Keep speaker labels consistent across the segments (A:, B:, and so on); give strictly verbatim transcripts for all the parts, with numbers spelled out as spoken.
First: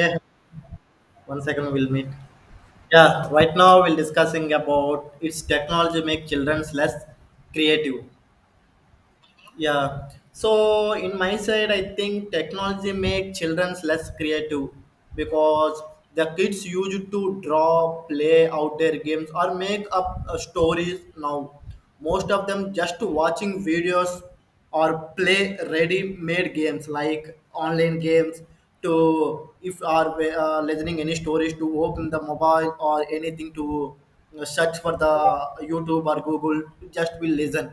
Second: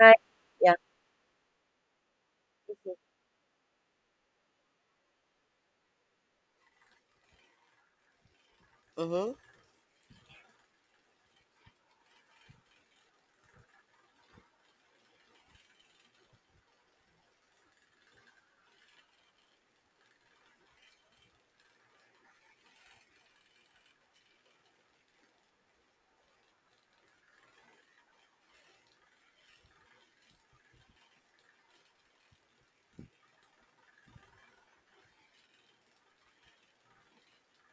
A: Hi. Yeah.
B: one second we'll meet.
A: Mhm.
B: Yeah, right now we're discussing about its technology make childrens less creative.
A: Mhm.
B: Yeah. So in my side I think technology make childrens less creative because the kids used to draw, play out their games or make up uh, stories now. Most of them just watching videos or play ready-made games like online games to if are uh, listening any stories to open the mobile or anything to uh, search for the youtube or google just will listen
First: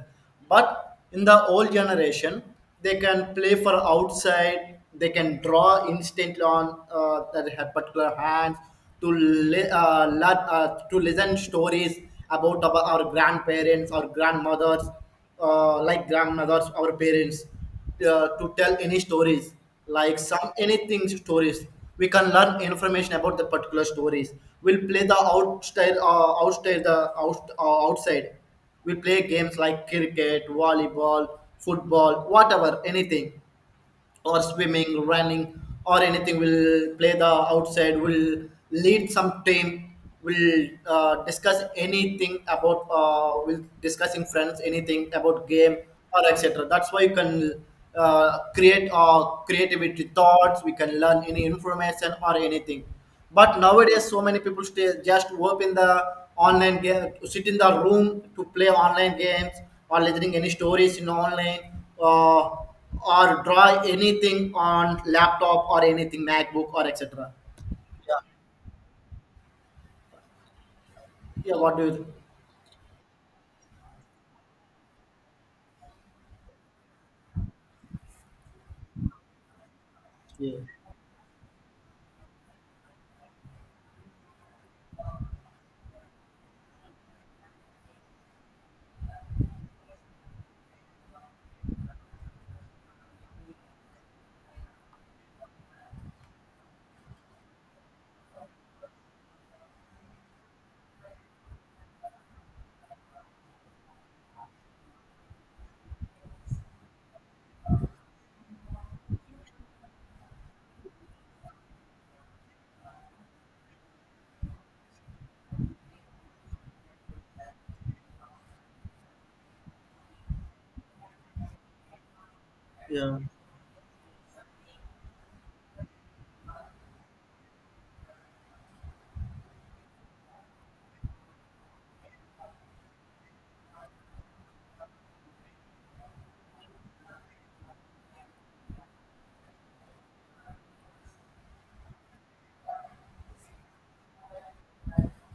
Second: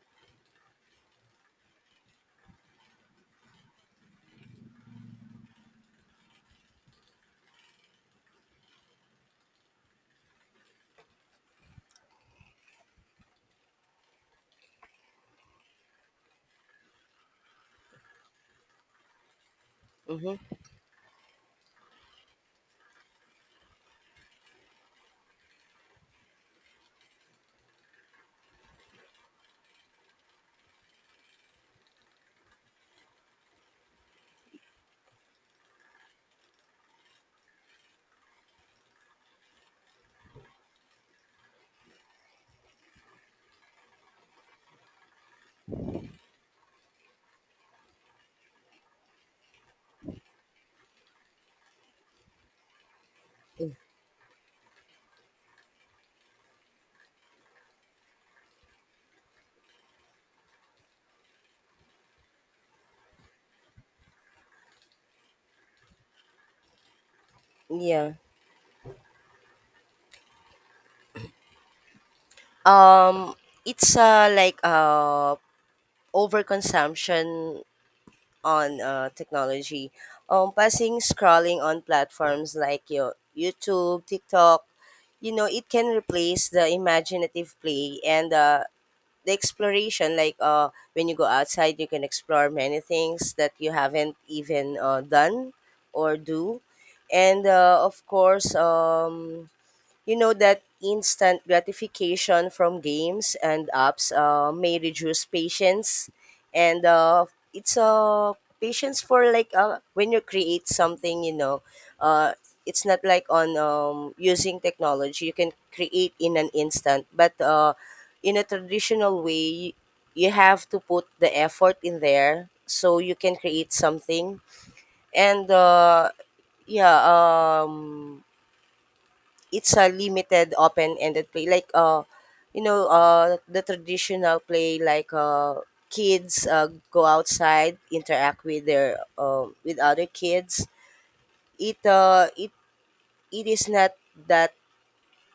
B: but in the old generation they can play for outside they can draw instantly on uh, that ha- particular hand to li- uh, learn, uh, to listen stories about our, our grandparents or grandmothers, uh, like grandmothers, our parents, uh, to tell any stories, like some
A: Mhm.
B: anything stories. We can learn information about the particular stories. We'll play the outside, uh, outside the out, uh, outside. We play games like cricket, volleyball, football, whatever, anything, or swimming, running, or anything. We'll play the outside. We'll lead some team. We'll uh, discuss anything about. Uh, we'll discussing friends anything about game or et cetera. That's why you can uh, create uh, creativity thoughts. We can learn any information or anything. But
A: Mm.
B: nowadays, so many people stay just open the online game, sit in the room to play online games or listening any stories in online, uh, or draw anything on laptop or anything MacBook or et cetera.
A: Yeah.
B: Yeah, yeah. What do you think?
A: Um, it's uh like uh overconsumption on uh technology. Um, passing scrolling on platforms like your YouTube, TikTok, you know, it can replace the imaginative play and uh the exploration like uh when you go outside you can explore many things that you haven't even uh, done or do, and uh, of course, um you know that instant gratification from games and apps uh, may reduce patience, and uh, it's uh, patience for like uh, when you create something. You know, uh, it's not like on um, using technology. You can create in an instant, but uh, in a traditional way, you have to put the effort in there so
B: Yeah,
A: you
B: yeah.
A: can create something, and uh yeah, um it's a limited open-ended play like uh you know, uh the traditional play like uh kids uh, go outside, interact with their um with other kids. It uh it it is not that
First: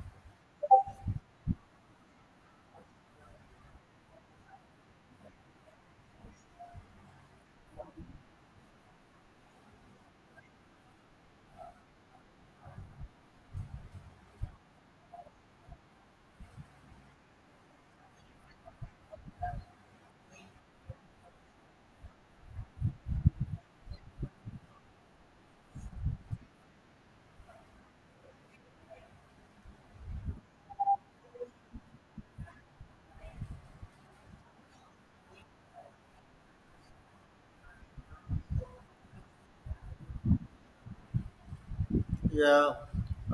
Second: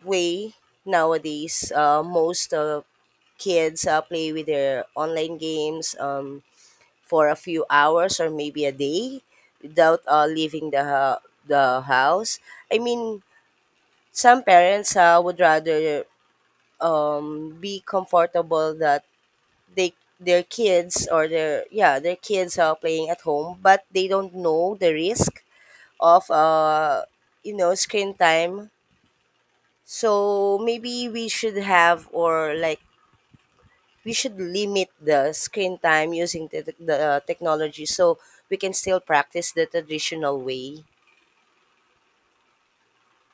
A: way nowadays. Uh most uh, kids uh, play with their online games, um for a few hours or maybe a day without uh, leaving the hou- the house. I mean, some parents uh, would rather um, be comfortable that they their kids, or their, yeah, their kids are playing at home, but they don't know the risk of uh, you know, screen time. So maybe we should have, or like, we should limit the screen time using the, the uh, technology, so we can still practice the traditional way.
B: Yeah,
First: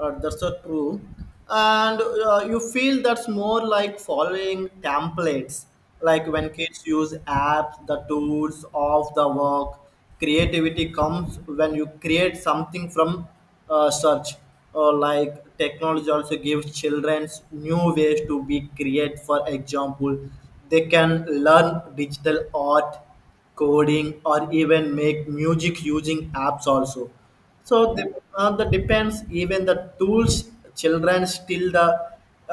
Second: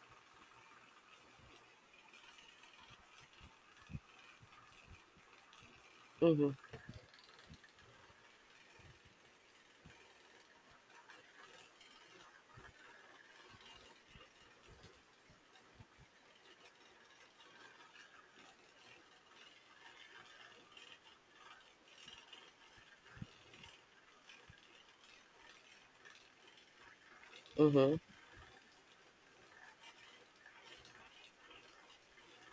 B: uh, that's so true. And uh, you feel that's more like following templates, like when
A: Mm-hmm.
B: kids use apps, the tools of the work. Creativity comes when you create something from uh, search, or like technology also gives children new ways to be create. For example, they can learn digital art, coding, or even make music using apps also. So
A: Mm-hmm.
B: the, uh, the depends even the tools children still the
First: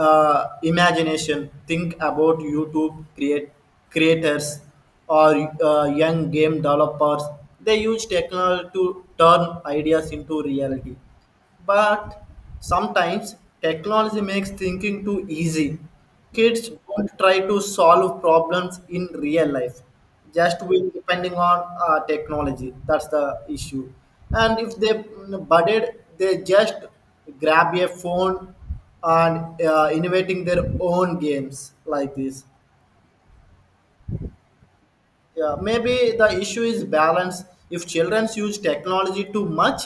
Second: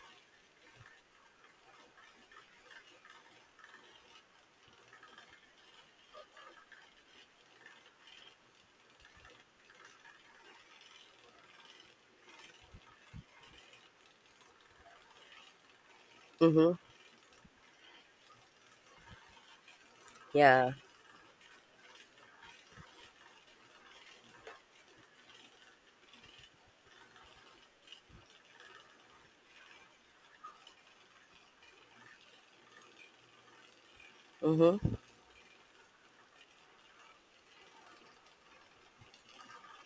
B: uh, imagination think about youtube create creators, or uh, young game developers. They use technology to turn ideas into reality, but sometimes technology makes thinking too easy. Kids
A: Mm-hmm.
B: don't try to solve problems in real life, just
A: Yeah.
B: with depending on uh, technology. That's the issue. And if they mm, budded, they just grab a phone and uh, innovating their own games like this.
A: Mm-hmm.
B: Yeah, maybe the issue is balance. If children use technology too much,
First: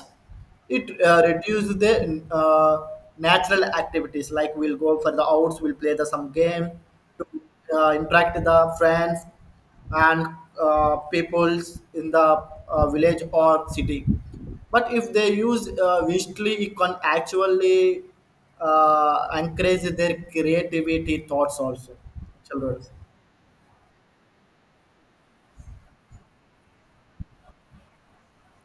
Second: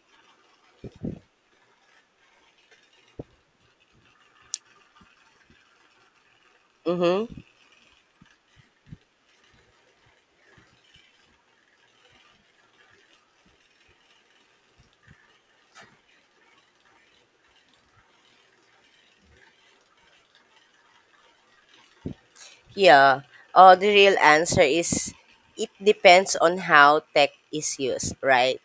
B: it uh, reduces their uh, natural activities. Like we'll go for the outs, we'll play the some game to
A: Mm-hmm.
B: uh, interact with the friends, and uh, peoples in the uh, village or city. But if they use uh, visually, it can actually uh, encourage their creativity thoughts also. Children.
A: Yeah, uh, the real answer is it depends on how tech is used, right?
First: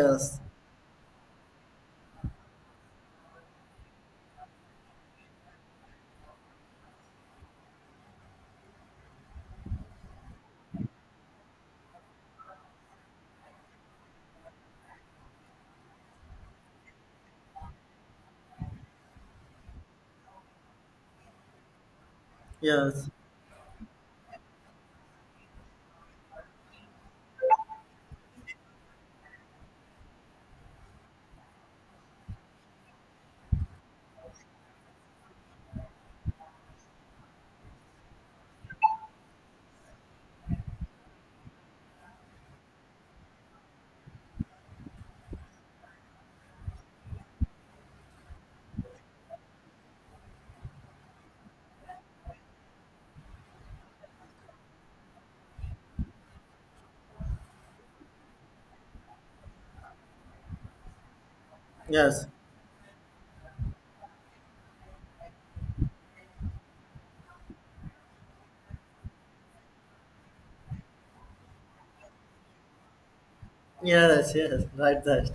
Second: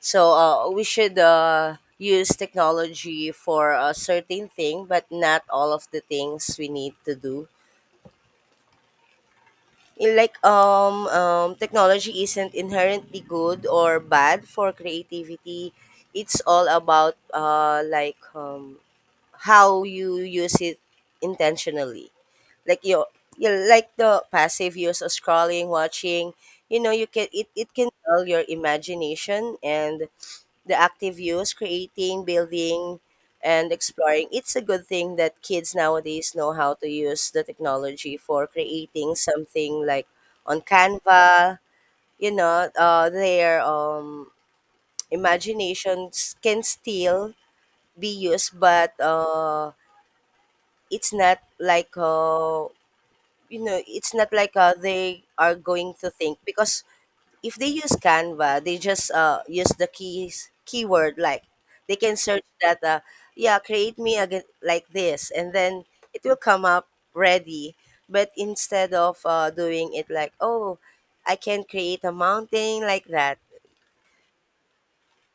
A: So uh, we should uh, use technology for a certain thing, but not all of the things we need to do. In like um, um, Technology isn't inherently good or bad for creativity. It's all about uh, like um, how you use it intentionally, like you
B: Yes.
A: you like the passive use of scrolling, watching, you know, you can it, it can dull your imagination, and the active use, creating, building, and exploring. It's a good thing that kids nowadays know how to use the technology for creating something like on Canva. You know, uh, their um imaginations can still be used, but uh it's not like, uh, you know, it's not like uh, they are going to think, because if they use Canva, they just uh, use the keys keyword like, they can
B: Yes,
A: search that, uh, yeah, create me again like this, and then it will come up ready. But instead of uh, doing it like, oh, I can create a mountain like that.
B: yes, yes, right. That,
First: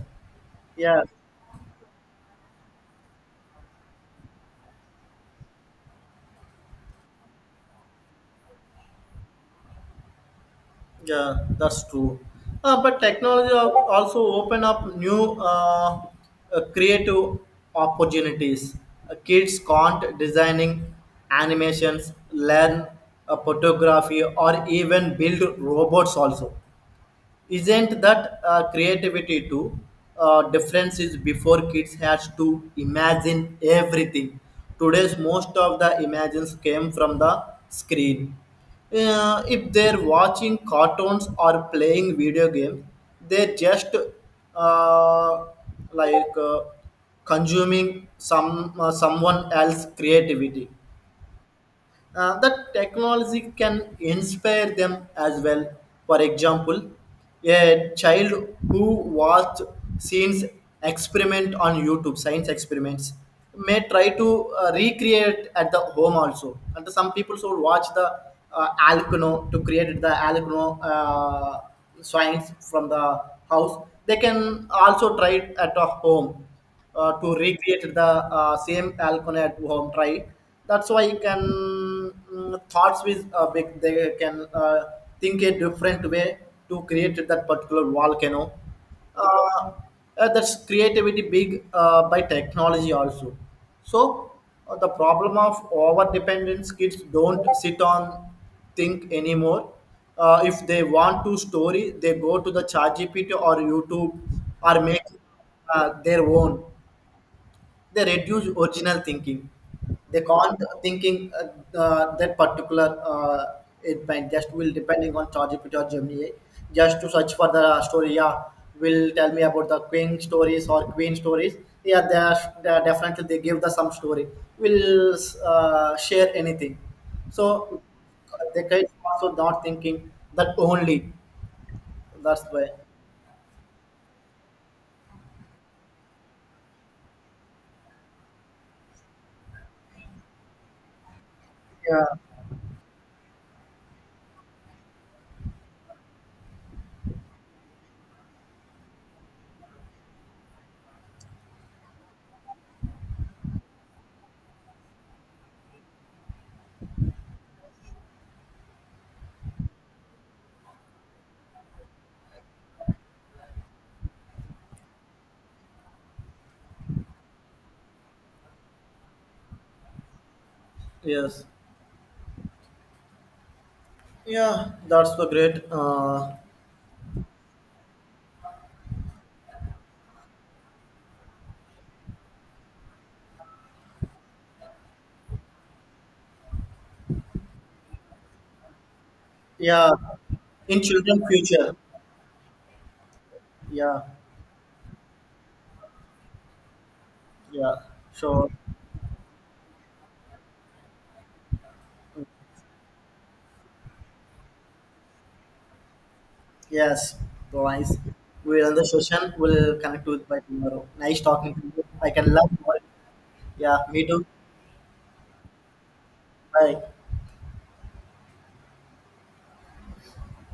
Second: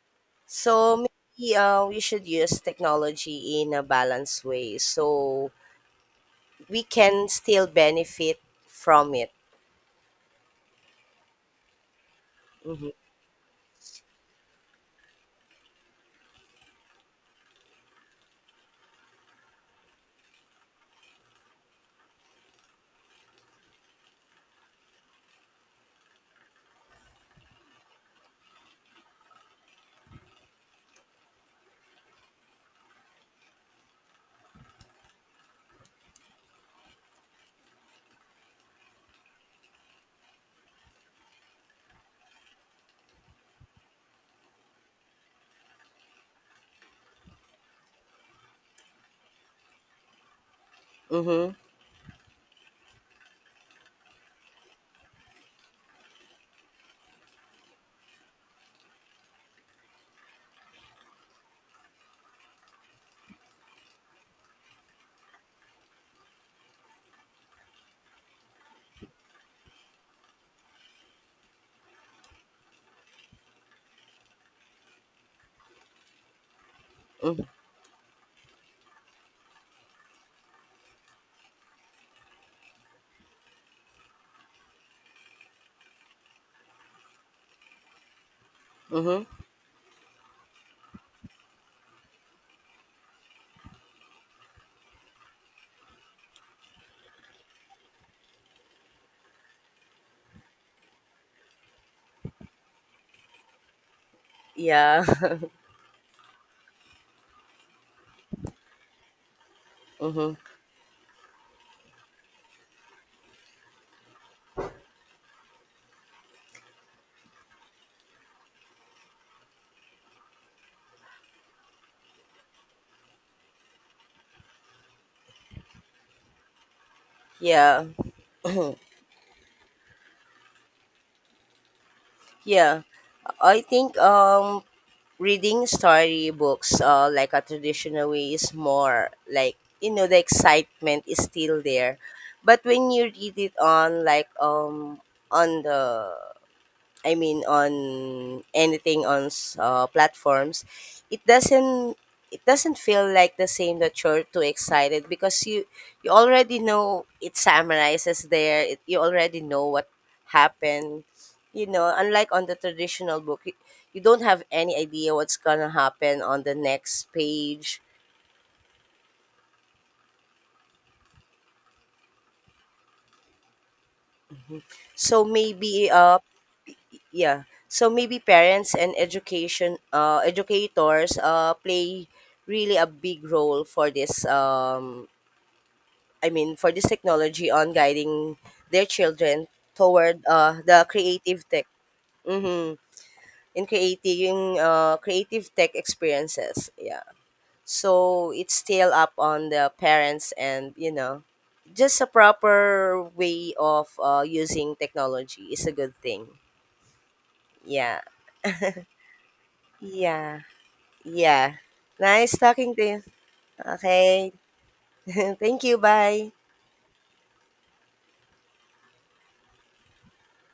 A: So
B: yeah,
A: maybe uh, we should use technology in a balanced way. So we can still benefit from it.
B: yeah, that's true. Uh,
A: Mhm.
B: but technology al- also open up new uh, uh, creative opportunities. Uh, kids can't designing animations, learn uh, photography, or even build robots also. Isn't that uh, creativity too? Uh, difference is before kids has to imagine everything. Today's most of the imagines came from the screen. Uh, if they're watching cartoons or playing video games they just uh, like uh, consuming some uh, someone else creativity.
A: Mhm.
B: Uh, that technology can inspire them as well. For example, a child who watched scenes experiment on YouTube, science experiments, may try to uh, recreate at the home also. And some people should watch the uh, Alcano to create the Alcano uh, science from the house. They can also try it at a home uh, to
A: Mhm.
B: recreate the uh, same alcohol at home try. That's why you can mm, thoughts with uh, big they can uh, think a different way to create that particular volcano.
A: Mhm.
B: uh, uh, that's creativity big uh, by technology also. So uh, the problem of over dependence, kids don't sit on think anymore. Uh, if they want to story they go to the chat gpt or youtube, or
A: Yeah.
B: make uh, their own. They reduce original thinking. They
A: Mhm.
B: can't thinking uh, uh, that particular, uh, it might just will depending on ChatGPT or Gemini. Just to search for the story, yeah, will tell me about the king stories or queen stories. Yeah, they are, they are definitely they give the some story. Will uh, share anything. So
A: Yeah.
B: the kids also not thinking that only. That's why.
A: Yeah. I think um reading storybooks uh like a traditional way is more like, you know, the excitement is still there.
B: Yeah.
A: But when you read it on like um on the, I mean, on anything on s- uh, platforms, it doesn't it doesn't feel like the same, that you're too excited, because you you already know, it summarizes there. It, you already know what happened. You know, unlike on the traditional book, you, you don't have any idea what's gonna happen on the next page.
B: Yes. Yeah, that's
A: So
B: the great.
A: maybe uh
B: Uh,
A: Yeah, so maybe parents and education uh, educators uh, play really a big role for this, um, I mean for this technology, on guiding their children
B: yeah,
A: toward uh,
B: in
A: the
B: children
A: creative tech.
B: future.
A: Mm-hmm, in
B: Yeah,
A: creating uh, creative tech experiences. Yeah,
B: yeah.
A: so
B: So
A: it's still up on the parents, and you know, just a proper way of uh, using technology is a good thing.
B: yes guys,
A: Yeah.
B: we will end the session, we'll connect with by
A: Yeah.
B: tomorrow. Nice talking
A: Yeah.
B: to you, I can
A: Nice
B: love you
A: talking to
B: all.
A: you.
B: Yeah, me too.
A: Okay. Thank you. Bye.
B: Bye.